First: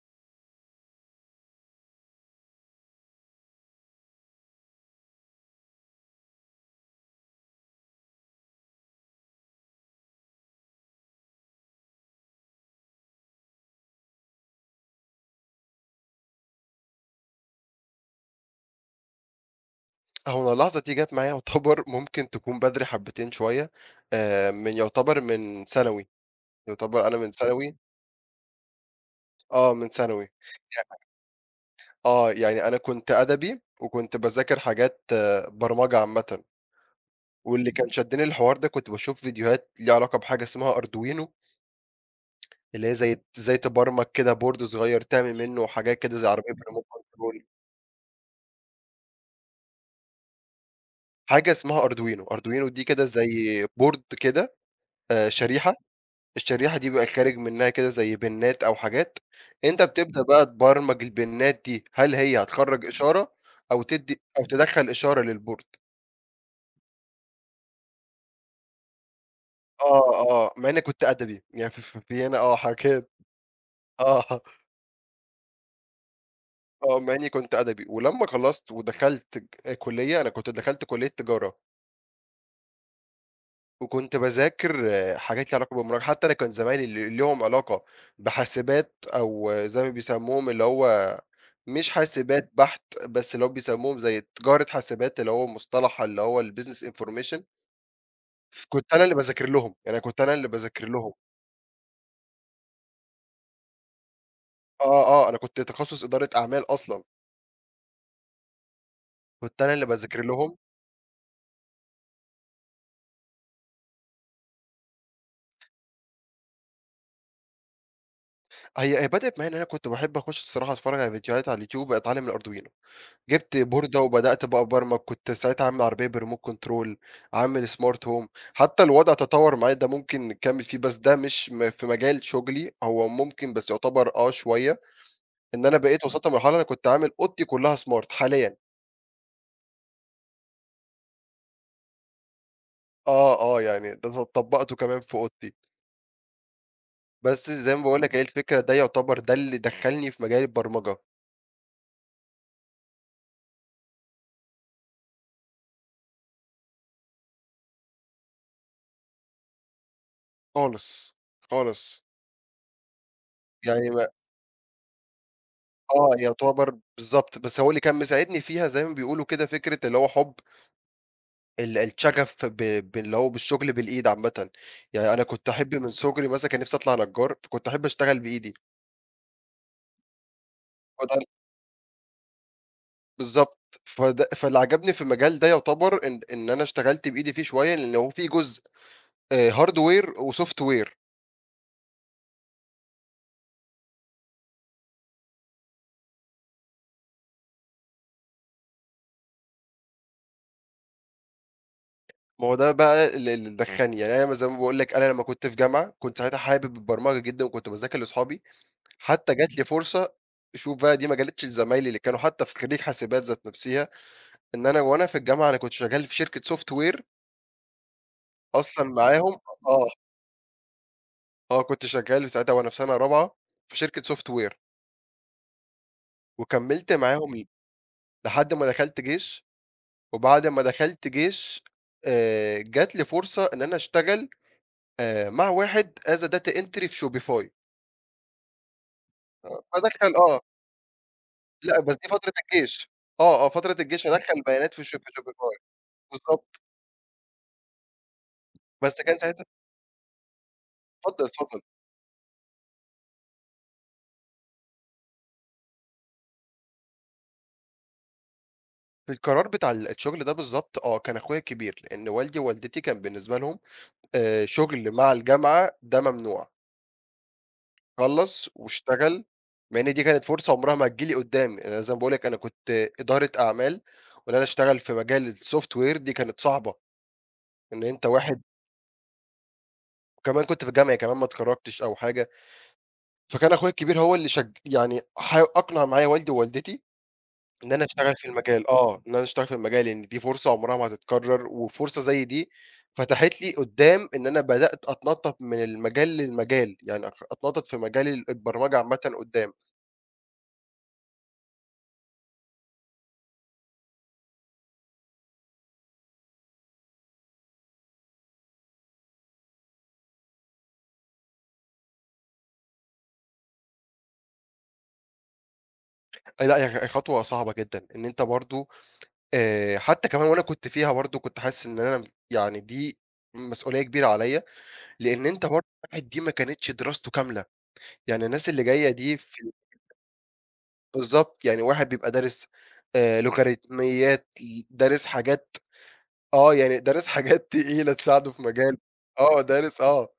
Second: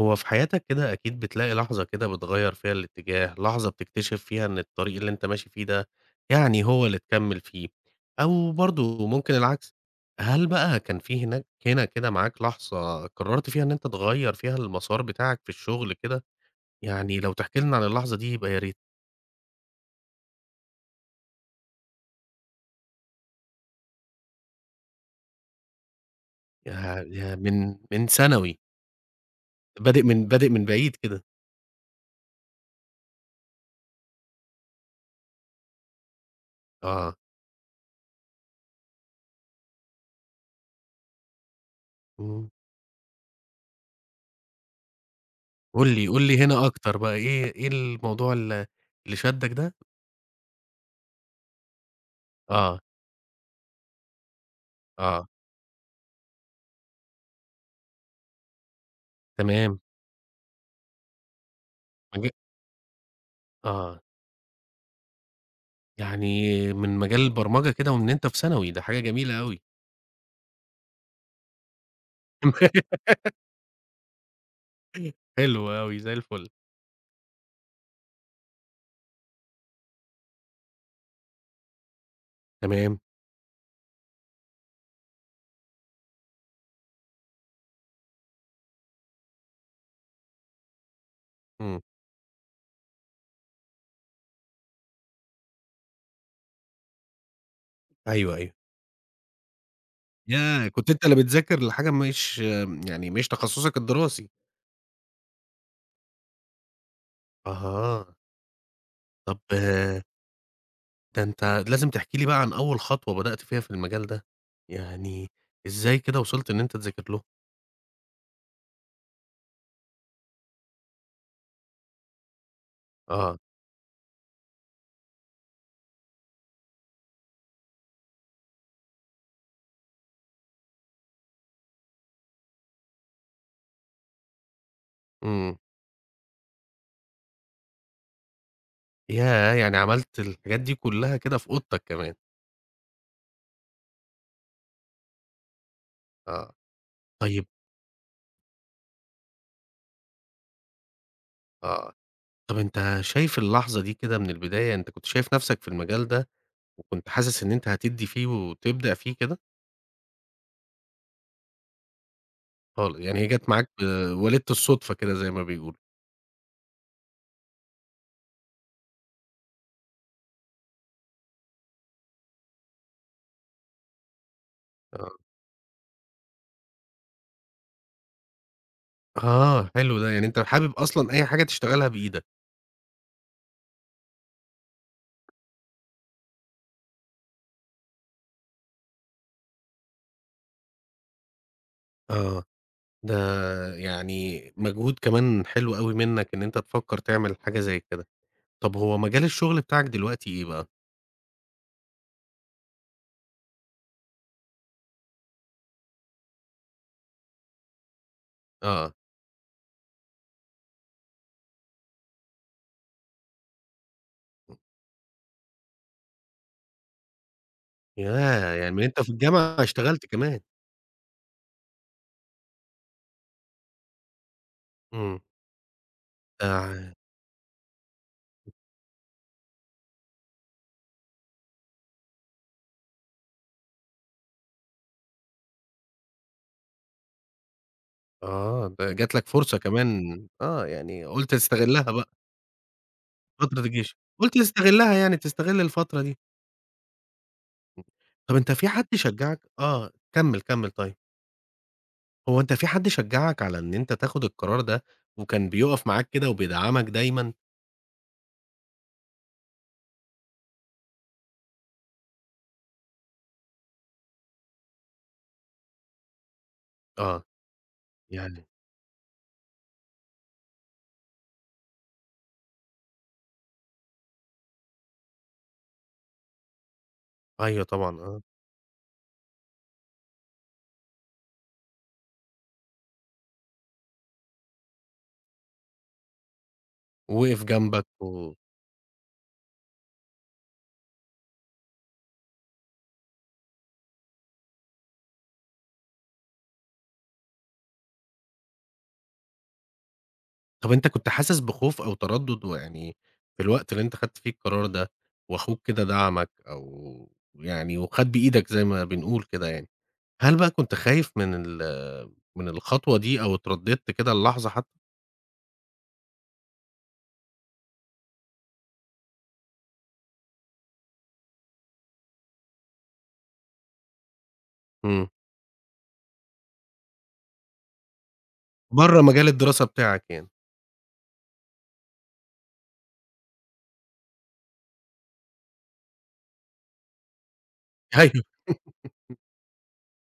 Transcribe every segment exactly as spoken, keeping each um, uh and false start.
هو في حياتك كده أكيد بتلاقي لحظة كده بتغيّر فيها الاتجاه، لحظة بتكتشف فيها إن الطريق اللي أنت ماشي فيه ده يعني هو اللي تكمّل فيه، أو برضه ممكن العكس. هل بقى كان في هناك هنا كده معاك لحظة قررت فيها إن أنت تغيّر فيها المسار بتاعك في الشغل كده؟ يعني لو تحكي لنا عن اللحظة دي يبقى يا ريت. هو اللحظة دي جات معايا يعتبر ممكن تكون بدري حبتين شوية آآ، من يعتبر من ثانوي، يا يعتبر أنا من يا ثانوي. من من ثانوي، آه، من بادئ من ثانوي. بادئ من بعيد يع كده. آه، يعني أنا كنت أدبي وكنت باذاكر حاجات آه، برمجة عامةً، آه، واللي كان شدّني الحوار ده كنت باشوف فيديوهات ليها علاقة بحاجة اسمها Arduino، إمم. اللي هي زي إزاي تبرمج كده board صغير تعمل منه قُل حاجات لي كده قُل زي لي عربية هنا remote أكتر بقى control. إيه إيه الموضوع ال اللي شدّك ده؟ حاجة اسمها Arduino، Arduino آه، دي كده زي board كده، آآ، آه، شريحة. الشريحة دي بيبقى خارج منها كده زي بnenات أو حاجات، تمام. أنت بتبدأ إمم. بقى تبرمج البنات دي، هل هي هتخرّج إشارة أو آه، تدّي أو تدخّل إشارة للboard؟ يعني من مجال البرمجة كده ومن أنت في ثانوي، ده حاجة جميلة أوي. آه، آه، مع إني كنت أدبي، يعني في في في هنا آه حاجات. آه، حلو أوي، زي الفل. آه، مع إني كنت أدبي، ولمّا خلّصت ودخلت ج كُلّية أنا كنت دخلت كُلّية تجارة. تمام، وكنت باذاكر حاجات ليها علاقة بالبرمجة، حتى أنا كان زمايلي اللي ليهم علاقة بحاسبات أو زي ما بيسموهم اللي هو إمم. مش حاسبات بحت، بس اللي هو بيسموهم زي تجارة حاسبات اللي هو مصطلح اللي هو الbusiness information، أيوه، أيوه. كنت أنا اللي باذاكر لهم، يعني كنت أنا اللي ياه! باذاكر كنت أنت لهم. اللي بتذاكر لحاجة مش يعني مش تخصصك الدراسي. آه، آه، أنا كنت تخصُص إدارة أعمال أصلًا، أها، طب كنت أنا اللي آه، باذاكر لهم. ده أنت لازم تحكي لي بقى عن أول خطوة بدأت فيها في المجال ده، يعني إزاي كده وصلت إن أنت تذاكر له؟ هي هي بدأت معايا إن أنا كنت باحب أخُش الصراحة أتفرّج على فيديوهات على اليوتيوب أتعلّم الArduino. آه، جِبت بوردة وبدأت بقى أبرمج، كنت ساعتها عامل عربية بremote control، عامل smart home، حتى الوضع تطوّر معايا ده ممكن نكمّل فيه، بس ده مش م في مجال شغلي، هو ممكن بس يعتبر آه شوية، إمم، إن أنا بقيت إمم. وصلت لمرحلة أنا كنت عامل أوضتي كلّها smart حاليًا، ياه! يعني عملت الحاجات دي كلها كده في أوضتك كمان، آه، آه، يعني ده ط طبّقته كمان في أوضتي، آه، طيب بس زي ما باقول لك هي الفكرة ده يعتبر ده اللي دخّلني في مجال البرمجة. آه. طب أنت شايف اللحظة دي كده من البداية، أنت كنت شايف نَفْسك في المجال ده، وكنت حاسس إن أنت هتدّي فيه وتبدع فيه كده؟ خالص، خالص، خال يعني هي جات معاك ب يعني ما وليدة الصدفة كده زي ما بيقولوا. آه، يعتبر بالضبط، بس هو اللي كان مساعدني فيها زي ما بيقولوا كده فكرة اللي هو حُب ال الشغف ب باللي هو بالشغل بالإيد عامةً، يعني آه. أنا كنت أحب من صغري مثلًا كان نفسي أطلع نجّار، فكنت أحب أشتغل بإيدي، آه، حلو ده، يعني أنت حابب أصلًا فده أي حاجة تشتغلها بإيدك. بالضبط، فده فاللي عجبني في المجال ده يعتبر إن إن أنا اشتغلت بإيدي فيه شوية، لإن هو فيه جزء آآ hardware وsoftware. آه، ده يعني مجهود كمان حلو أوي منّك إن أنت تفكّر تعمل حاجة زي كده. طب هو مجال الشغل بتاعك دلوقتي إيه بقى؟ ما هو ده بقى ال اللي دخّلني، يعني أنا زي ما باقول لك أنا لمّا كنت في جامعة، كنت ساعتها حابب البرمجة جدًا وكنت باذاكر لأصحابي، آه، حتى جات لي فرصة. شوف بقى دي ما جاتش لزمايلي اللي كانوا حتى في خريج حاسبات ذات نفسها، إن أنا وأنا في الجامعة أنا كنت شغال في شركة software ياه! يعني من أصلًا أنت في معاهم. الجامعة آه، اشتغلت كمان. آه كنت شغّال ساعتها وأنا في سنة رابعة في شركة soft ware إمم. وكمّلت ده معاهم لحد ما دخلت جيش، وبعد ما دخلت جيش آآ، جات لي فرصة إن أنا أشتغل آآ، مع واحد as a data entry في Shopify. آه، ده جات لك فرصة فادخّل كمان آه، آه، يعني قُلت لأ تستغلّها بس دي بقى فترة الجيش، آه، آه فترة فترة الجيش، الجيش قُلت أدخّل بيانات في تستغلّها شوب يعني Shopify. تستغل الفترة دي. بالضبط، طَب أنت في حد بس كان شجّعك ساعتها آه، كمّل، كمّل طيب. اتفضل، اتفضل. هو أنت في حد شجّعك على إن أنت تاخُد القرار ده وكان بيُقف معاك كده وبيدعمك دايمًا؟ في القرار بتاع ال الشغل ده بالضبط آه، كان أخويا الكبير، لإن والدي ووالدتي كان بالنسبة لهم آآ، شغل مع الجامعة ده ممنوع. آه، يعني خلّص واشتغل، مع إن دي كانت فرصة عمرها ما هتيجي لي قدّام، أنا زي ما باقول لك أنا كنت إدارة أعمال، وإن أنا أشتغل في مجال الsoftware دي كانت صعبة، أيوه إن طبعًا أنت آه، واحد وكمان كنت في جامعي كمان ما اتخرّجتش أو حاجة، فكان أخويا الكبير هو اللي شج يعني حا أقنع معايا والدي ووالدتي وِقف إن أنا جنبك أشتغل في و المجال، آه، إن أنا أشتغل في المجال، لإن دي فرصة عمرها ما هتتكرر، وفرصة زي دي فتحت لي قدّام إن أنا بدأت أتنطّط من المجال للمجال، يعني أخ أتنطّط في مجال ال البرمجة عامةً قدّام. طَب أنت كنت حاسس بخوف أو تردُّد ويعني في الوقت اللي أنت خدت فيه القرار ده وأخوك كده دعمك أو يعني وخَد بإيدك زي ما بنقول كده يعني؟ هل بقى كنت خايف من ال من الخطوة دي أو اترددت كده للحظة حتى؟ أي لأ، هي هي خطوة صعبة جدًا، إن أنت برضه آآ، حتى كمان وأنا كنت فيها برضه كنت حاسس إن أنا يعني دي مسؤولية كبيرة عليَّ، إمم. لإن أنت برضه الواحد دي ما كانتش دراسته كاملة، يعني الناس اللي جاية برّه دي مجال في الدراسة بتاعك يعني. بالضبط، يعني واحد بيبقى دارس آآ، لوغاريتميات، ل دارس حاجات آه، يعني دارس حاجات تقيلة أيوه. تساعده في مجاله، آه، دارس آه،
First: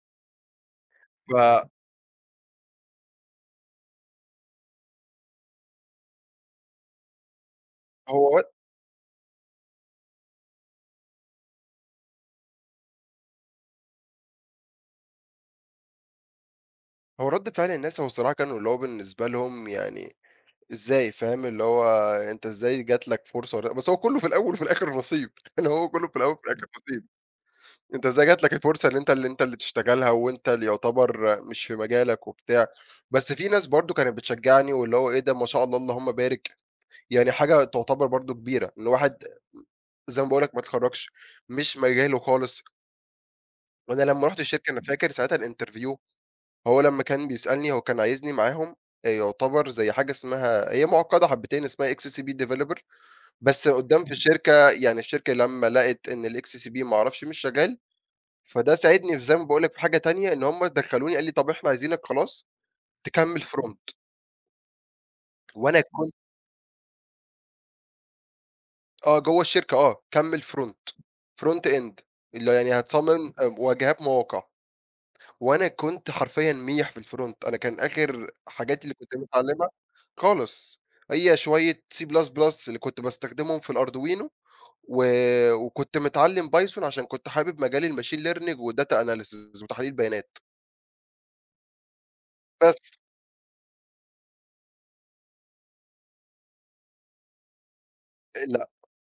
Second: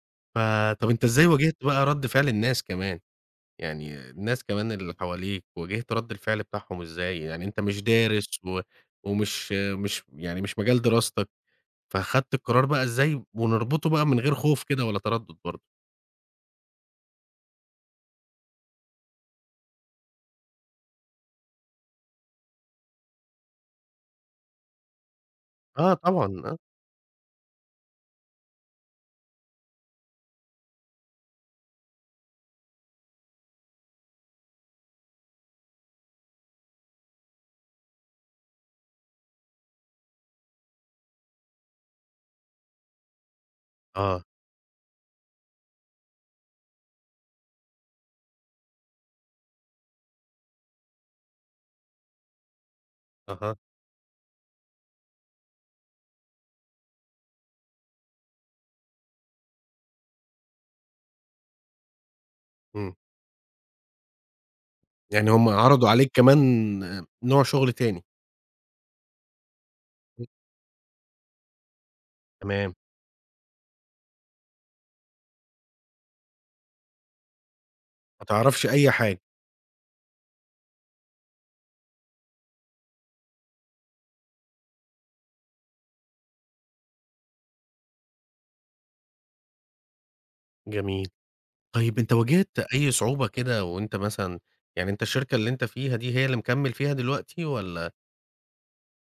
ف طب أنت إزاي واجهت بقى رد فعل الناس كمان؟ يعني الناس كمان اللي حواليك، واجهت رد الفعل بتاعهم إزاي؟ يعني أنت مش دارس فهو و ومش مش يعني مش مجال دراستك، فأخدت القرار بقى إزاي ونربطه بقى من غير خوف كده ولا تردد برضه؟ هو رد فعل الناس هو الصراحة كانوا اللي هو بالنسبة لهم يعني إزاي فاهم، اللي هو أنت إزاي جات لك فرصة ور بس هو كلّه في الأول وفي الآخر نصيب، يعني هو آه كلّه في الأول طبعًا، وفي آه. الآخر نصيب، أنت إزاي جات لك الفرصة اللي أنت اللي أنت اللي تشتغلها وأنت اللي يعتبر مش في مجالك وبتاع، بس في ناس برضه كانت بتشجّعني واللي هو إيه ده ما شاء الله اللهم بارك، يعني حاجة تعتبر برضه كبيرة، إن واحد زي ما باقول لك ما اتخرّجش، مش مجاله خالص، وأنا آه، لمّا رُحت الشركة أنا فاكر ساعتها الinterview، هو لمّا كان بيسألني هو كان عايزني معاهم آآ يعتبر زي حاجة اسمها هي مُعقّدة حبتين اسمها إكس سي بي developer، أها، بس قدّام في الشركة، يعني الشركة لمّا لقت إن الXCB ما أعرفش مش شغال، فده ساعدني في زي ما باقول لك في حاجة تانية، إن هم دخلوني قال لي: "طب إحنا عايزينك خلاص إمم. تكمّل front." يعني هم وأنا عرضوا عليك كنت كمان نوع شغل تاني. آه، جوّه الشركة آه، إمم، كمّل front، front end اللي هو تمام. يعني هتصمم آه، واجهات مواقع، وأنا كنت حرفيًا ميح في الfront، أنا كان ما آخر تعرفش حاجاتي أي اللي كنت حاجة. متعلمها خالص، هي شوية سي بلس بلس اللي كنت باستخدمهم في الArduino و وكنت متعلّم بايثون عشان كنت حابب مجال الmachine learning وdata analysis وتحليل بيانات، جميل. طيب أنت واجهت بس أي صعوبة كده وأنت مثلًا يعني أنت الشركة اللي أنت فيها دي هي اللي مكمّل فيها دلوقتي والّا لأ،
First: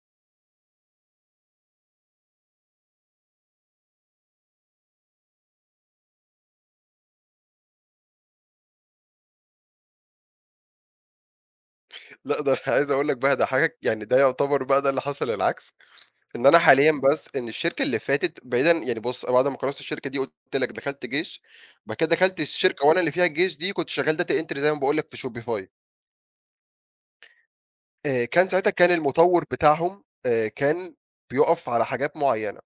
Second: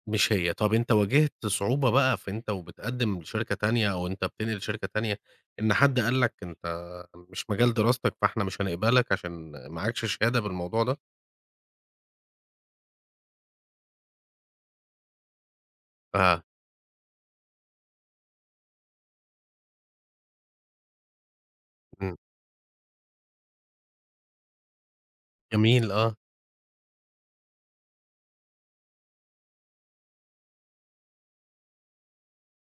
مش هي؟ طب أنت واجهت صعوبة بقى في أنت وبتقدّم لشركة تانية أو أنت بتنقل لشركة تانية، إن حد قال لك أنت مش مجال دراستك فإحنا مش هنقبلك عشان معاكش شهادة بالموضوع ده؟ لأ ده أنا عايز أقول لك بقى ده حاجة يعني ده يعتبر بقى ده اللي حصل العكس، ف إن أنا حاليًا بس إن الشركة اللي فاتت بعيدًا يعني بُص بعد ما خلصت الشركة دي قُلت لك دخلت جيش، بعد كده إمم. دخلت الشركة وأنا اللي فيها الجيش دي كنت شغّال data entry زي ما باقول لك في shopify. جميل آه. آآ، كان ساعتها كان المطوّر بتاعهم آآ، كان بيُقف على حاجات معيّنة.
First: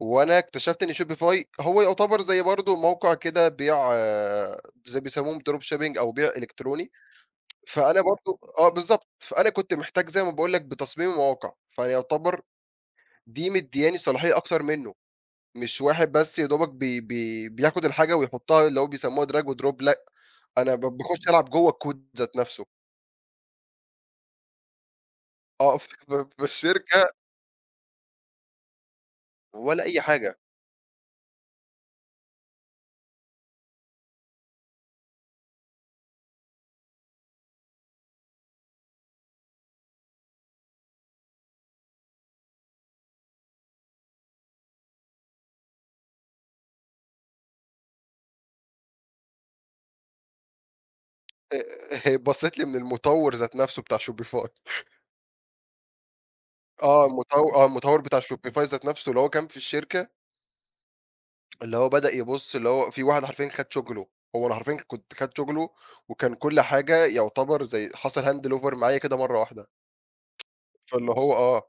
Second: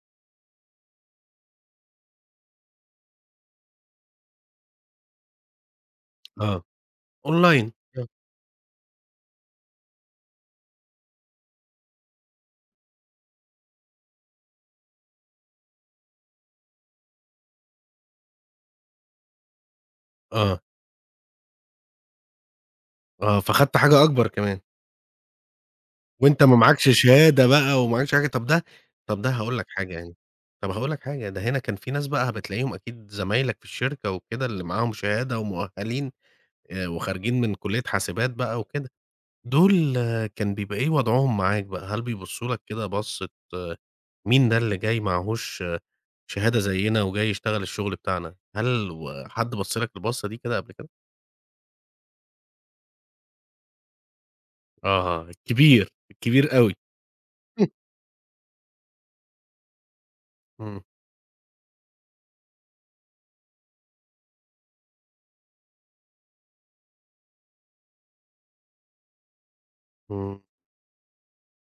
وأنا اكتشفت إن Shopify هو يعتبر زي برضه موقع كده بيع آه، زي بيسموهم drop shipping أو بيع آه. إلكتروني، أونلاين. فأنا إمم. آه. برضه آه بالضبط، فأنا كنت محتاج زي ما باقول لك بتصميم مواقع، فيعتبر دي مدياني صلاحية أكتر منه، مش واحد بس يا دوبك بي بي بياخد الحاجة ويحطها اللي هو بيسموها drag and drop لأ، آه. أنا ب باخش ألعب جوه الكود ذات نفسه، آه. فخدت حاجة أكبر كمان. أقف في وأنت في ما معاكش الشركة شهادة بقى ومعاكش حاجة، طب ده طب ده هاقول لك ولا حاجة أي يعني، حاجة، طب هاقول لك حاجة، ده هنا كان في ناس بقى بتلاقيهم أكيد زمايلك في الشركة وكده اللي معاهم شهادة ومؤهلين آآ وخارجين من كلية حاسبات بقى وكده، دول كان بيبقى إيه وضعهم معاك بقى؟ هل بيبصّوا لك كده بصّة آه، مين ده اللي جاي معاهوش شهادة زيّنا وجاي يشتغل الشغل بتاعنا؟ هل و حد بَص لك البصّة دي كده قبل كده؟ آآ بصّيت لي من المطوّر ذات نفسه بتاع Shopify. آه، كبير، كبير أوي. آه، المطو آه، المطوّر بتاع Shopify ذات نفسه اللي هو كان في الشركة، إمم، اللي هو بدأ يبُص اللي هو في واحد حرفيًا خَد شُغله، هو أنا حرفيًا كنت خَد شُغله وكان كل حاجة يعتبر زي حصل hand over معايا كده مرّة واحدة، إمم. فاللي هو آه،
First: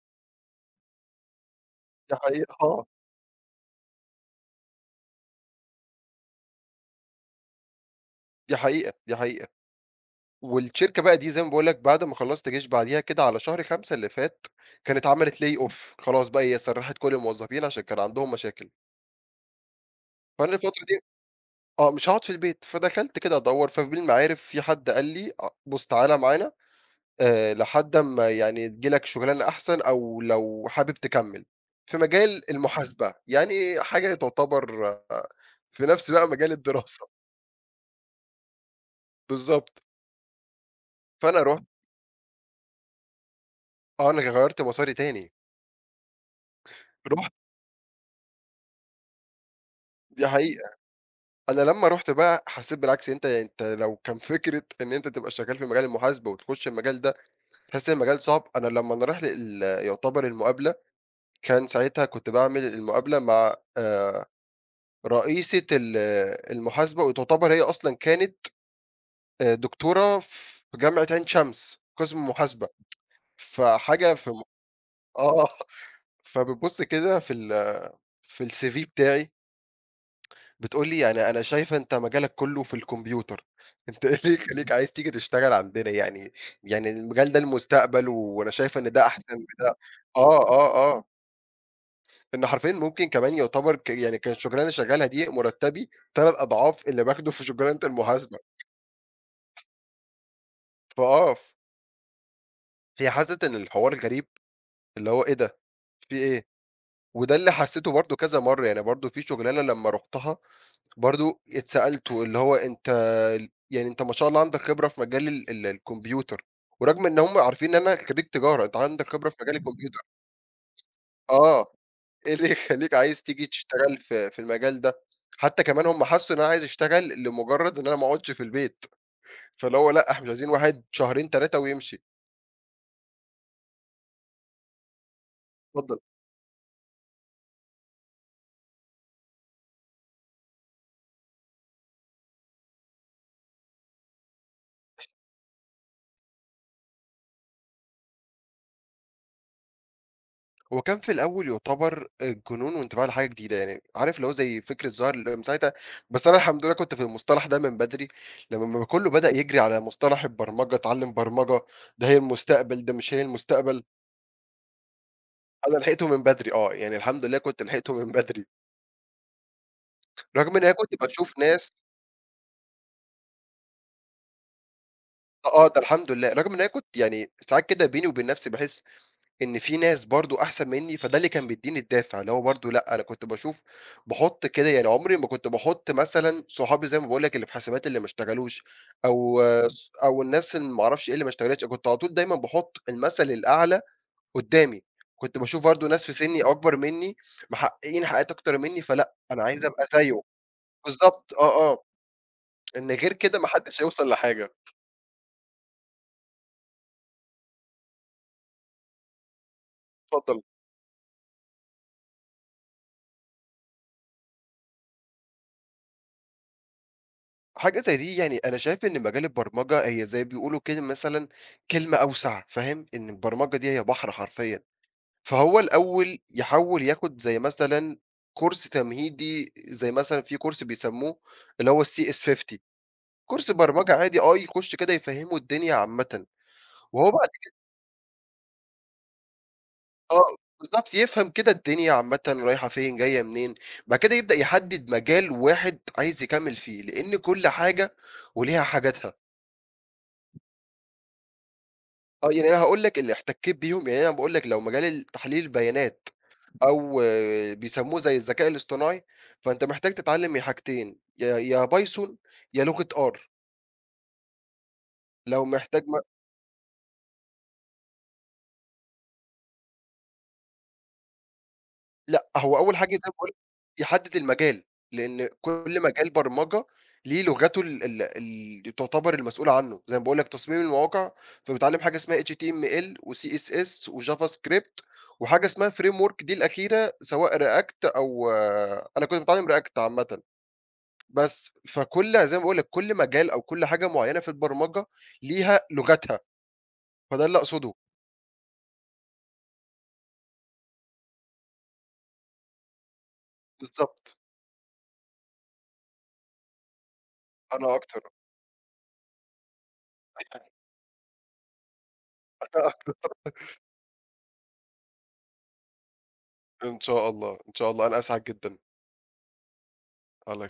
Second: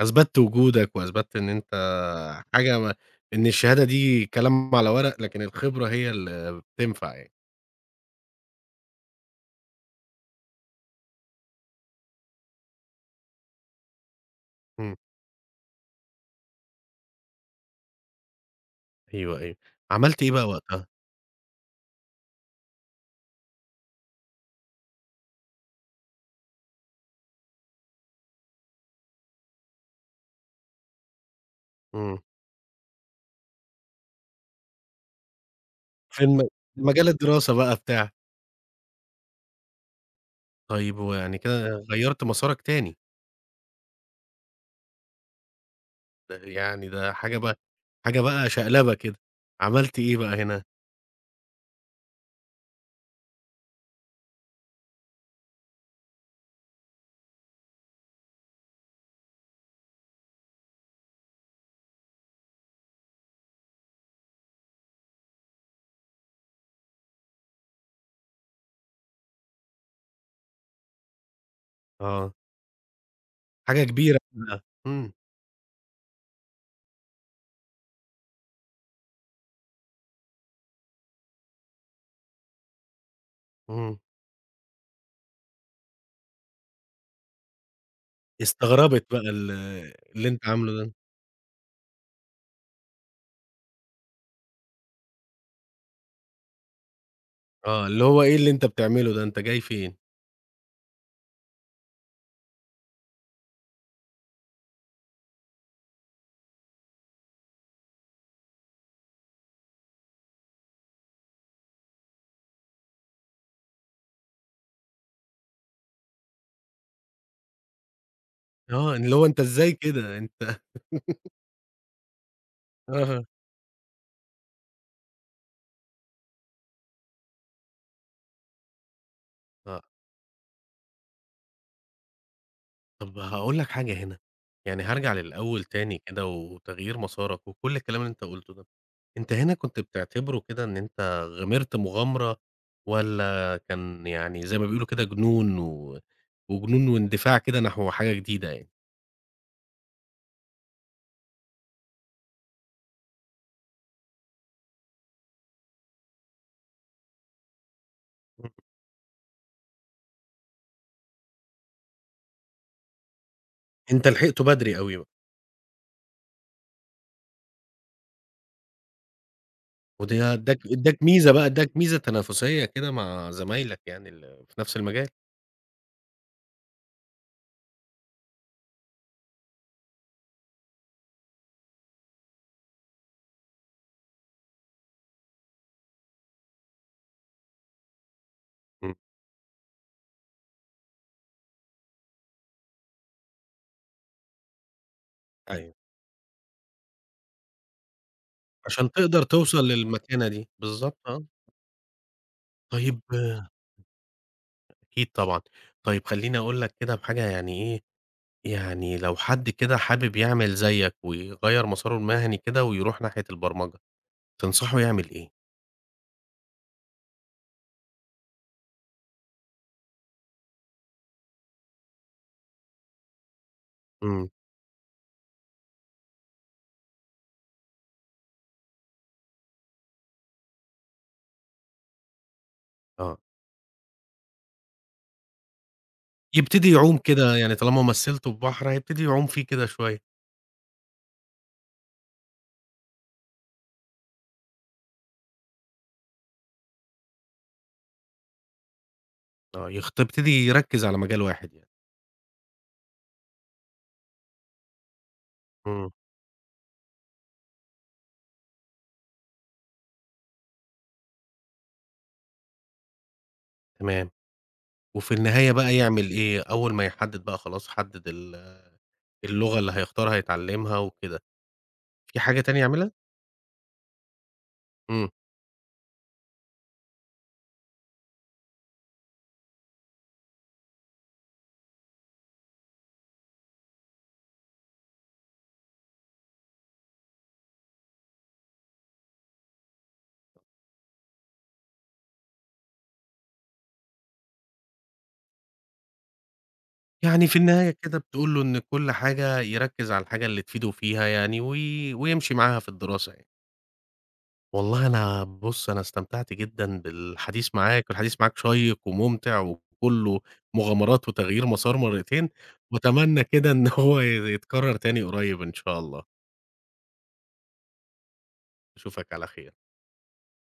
أثبتت وجودك، وأثبتت إن أنت دي حقيقة حاجة آه، ما إن الشهادة دي كلام على ورق، لكن الخبرة هي اللي بتنفع يعني. دي حقيقة، دي حقيقة. والشركة بقى دي زي ما باقول لك بعد ما خلّصت جيش بعديها كده على شهر خمسة اللي فات، إمم، كانت عملت layoff، خلاص بقى هي سرّحت كل الموظفين عشان كان عندهم مشاكل، أيوه، أيوه. عملت إيه بقى فأنا الفترة وقتها؟ دي آه، مش هاقعد في البيت، فدخلت كده أدوّر، فبالمعارف في حد قال لي أ بُص تعالَ معانا آآ لحد أمّا يعني تيجي لك شُغلانة أحسن أو لو حابب تكمّل. في إمم، مجال إمم. المحاسبة، يعني حاجة تعتبر آه، في نفس في بقى الم مجال الدراسة، مجال الدراسة بقى بتاع بالضبط. طيب ويعني فأنا رُحت كده غيّرت مسارك تاني، آه، أنا غيّرت مساري تاني، ده يعني ده رُحت حاجة بقى حاجة بقى شقلبة كده، عملت إيه دي بقى هنا؟ حقيقة. أنا لمّا رُحت بقى حسّيت بالعكس، أنت يعني أنت لو كان فكرة إن أنت تبقى شغّال في مجال المحاسبة وتخُش المجال ده، تحس إن المجال صعب، أنا لمّا أنا رايح لل يعتبر المقابلة، كان ساعتها كنت باعمل المقابلة مع آآ رئيسة ال المحاسبة وتعتبر هي أصلًا كانت آآ دكتورة في جامعة عين شمس، قسم آه، محاسبة، حاجة فحاجة كبيرة في م بقى. إمم، آه، فبتبُص كده في ال في الCV بتاعي بتقول لي: "يعني أنا شايفة أنت مجالك كلّه في الكمبيوتر، إمم، أنت إيه اللي يخلّيك عايز تيجي تشتغل عندنا يعني؟ يعني المجال ده المستقبل وأنا شايفة إن استغربت ده بقى أحسن ال بتاع." اللي أنت آه، عامله آه، ده، آه، إن حرفيًا ممكن كمان يعتبر ك يعني كان الشغلانة اللي شغالها دي مرتبي تلات أضعاف اللي باخده في شغلانة آه، اللي هو إيه المحاسبة، اللي أنت بتعمله ده، أنت جاي فين؟ فآه، هي حست إن الحوار غريب، اللي هو إيه ده، في إيه؟ وده اللي حسّيته برضه كذا مرّة، يعني برضه في شُغلانة لمّا رُحتها برضه اتسألت واللي هو أنت ال يعني أنت ما شاء الله عندك خبرة في مجال ال ال الكمبيوتر، ورغم إن هم عارفين إن أنا خرّيج تجارة، أنت آه، عندك اللي هو خبرة في أنت مجال إزاي الكمبيوتر كده؟ أنت آه، إيه اللي يخلّيك عايز آه، تيجي تشتغل في في المجال ده؟ حتى كمان هم حسّوا إن أنا عايز أشتغل لمجرّد إن أنا ما أقعدش في البيت، فاللي آه، هو لأ، إحنا مش عايزين واحد شهرين تلاتة ويمشي، طب هاقول لك حاجة هنا، يعني هارجع للأول اتفضل. تاني كده وتغيير مسارك وكل الكلام اللي أنت قُلته ده، أنت هنا كنت بتعتبره كده إن أنت غامرت مغامرة والّا كان يعني زي ما بيقولوا كده جنون و وجنون واندفاع كده نحو حاجة جديدة يعني؟ هو كان في الأول يُعتبر آآ جنون وانتباه لحاجة جديدة، يعني عارف اللي هو زي فكر الظاهر اللي من ساعتها، بس أنا الحمد لله كنت في المصطلح ده من بدري، إمم، لمّا كُلّه بدأ يجري على مصطلح البرمجة، اتعلم برمجة، ده هي المستقبل، ده مش هي المستقبل، أنت لحقته بدري أوي بقى، أنا لحقته من بدري آه، يعني الحمد لله كنت لحقته من بدري، وده رغم ادّاك إن أنا كنت ادّاك ميزة باشوف بقى، ناس ادّاك ميزة تنافسية كده مع زمايلك يعني ال في نفس المجال. آه، آه، ده الحمد لله، رغم إن أنا كنت يعني ساعات كده بيني وبين نفسي باحس إن في ناس برضه أحسن منّي، فده اللي كان بيدّيني الدافع، اللي هو برضه لأ، أنا كنت باشوف باحُط كده يعني عمري ما كنت باحُط مثلًا صحابي زي ما باقول لك اللي في حاسبات اللي ما اشتغلوش إمم، أو إمم. ص أو الناس اللي ما أعرفش إيه اللي ما اشتغلتش، كنت على طول دايمًا باحُط المَثل الأعلى قُدّامي، كنت باشوف أيوه، برضه ناس في سِنّي إمم. أكبر منّي محققين حاجات أكتر منّي، عشان فلأ، تقدر أنا عايز توصل إمم. أبقى زيّه، للمكانة دي، بالضبط، آه. بالضبط، آه، آه، إن طيب غير كده ما آه، حدش هيوصل لحاجة، أكيد طبعًا. طيب خلّيني أقول لك كده بحاجة يعني إيه، يعني لو حد كده حابب اتفضل. يعمل زيّك ويغيّر مساره المهني كده ويروح ناحية البرمجة، تنصحه يعمل إيه؟ حاجة زي دي يعني أنا شايف إن مجال البرمجة هي زي بيقولوا كده مثلًا كلمة أوسع، فاهم؟ إن البرمجة دي هي بحر إمم، حرفيًا، فهو الأول يحاول ياخد زي مثلًا كورس تمهيدي زي مثلًا في كورس بيسموه اللي هو الCS50، آه. كورس برمجة عادي آه، يخش كده يفهمه الدنيا عامةً، يبتدي يعوم وهو بعد كده يعني طالما مثّلته في بحر هيبتدي يعوم فيه كده شوية. آه، بالضبط يفهم كده الدنيا عامةً رايحة فين، جاية منين، بعد كده يبدأ يحدد مجال واحد عايز يكمل فيه، لإن كل حاجة وليها حاجاتها. آه، يخت يبتدي يركّز على مجال واحد يعني. آه، يعني أنا هاقول لك اللي احتكيت بيهم، يعني أنا باقول لك لو مجال ال تحليل إمم، البيانات أو آه، بيسموه زي الذكاء الاصطناعي، فأنت محتاج تتعلّم يا حاجتين، يا يا بايثون يا لغة آر، تمام. وفي لو النهاية بقى محتاج يعمل إيه؟ أول ما يحدد بقى خلاص حدد ال اللغة اللي هيختارها يتعلّمها وكده، في لأ، حاجة هو تانية أول حاجة يعملها؟ زي ما باقول لك يحدد المجال، إمم. لإن كل مجال برمجة ليه لغته ال ال اللي تعتبر المسؤولة عنه، زي ما باقول لك تصميم المواقع فبيتعلم حاجة اسمها H T M L وCSS وJavaScript وحاجة اسمها framework دي الأخيرة سواء React أو أنا كنت باتعلم React عامةً، بس فكل زي ما باقول لك كل مجال أو كل حاجة معينة في البرمجة ليها لغتها، فده يعني في اللي أقصده. النهاية كده بتقول له إن كل حاجة يركّز على الحاجة اللي تفيده فيها يعني وي ويمشي معاها في الدراسة يعني. بالضبط، والله أنا بُص، أنا استمتعت جدًا بالحديث أنا معاك، أكتر، والحديث معاك شيّق وممتع وكُلّه مغامرات وتغيير مسار مرّتين، أنا أكتر، وأتمنى كده إن هو ي يتكرر تاني قريب إن شاء الله، إن شاء الله، إن شاء الله، أنا أسعد جدًا، أشوفك على خير. على خير.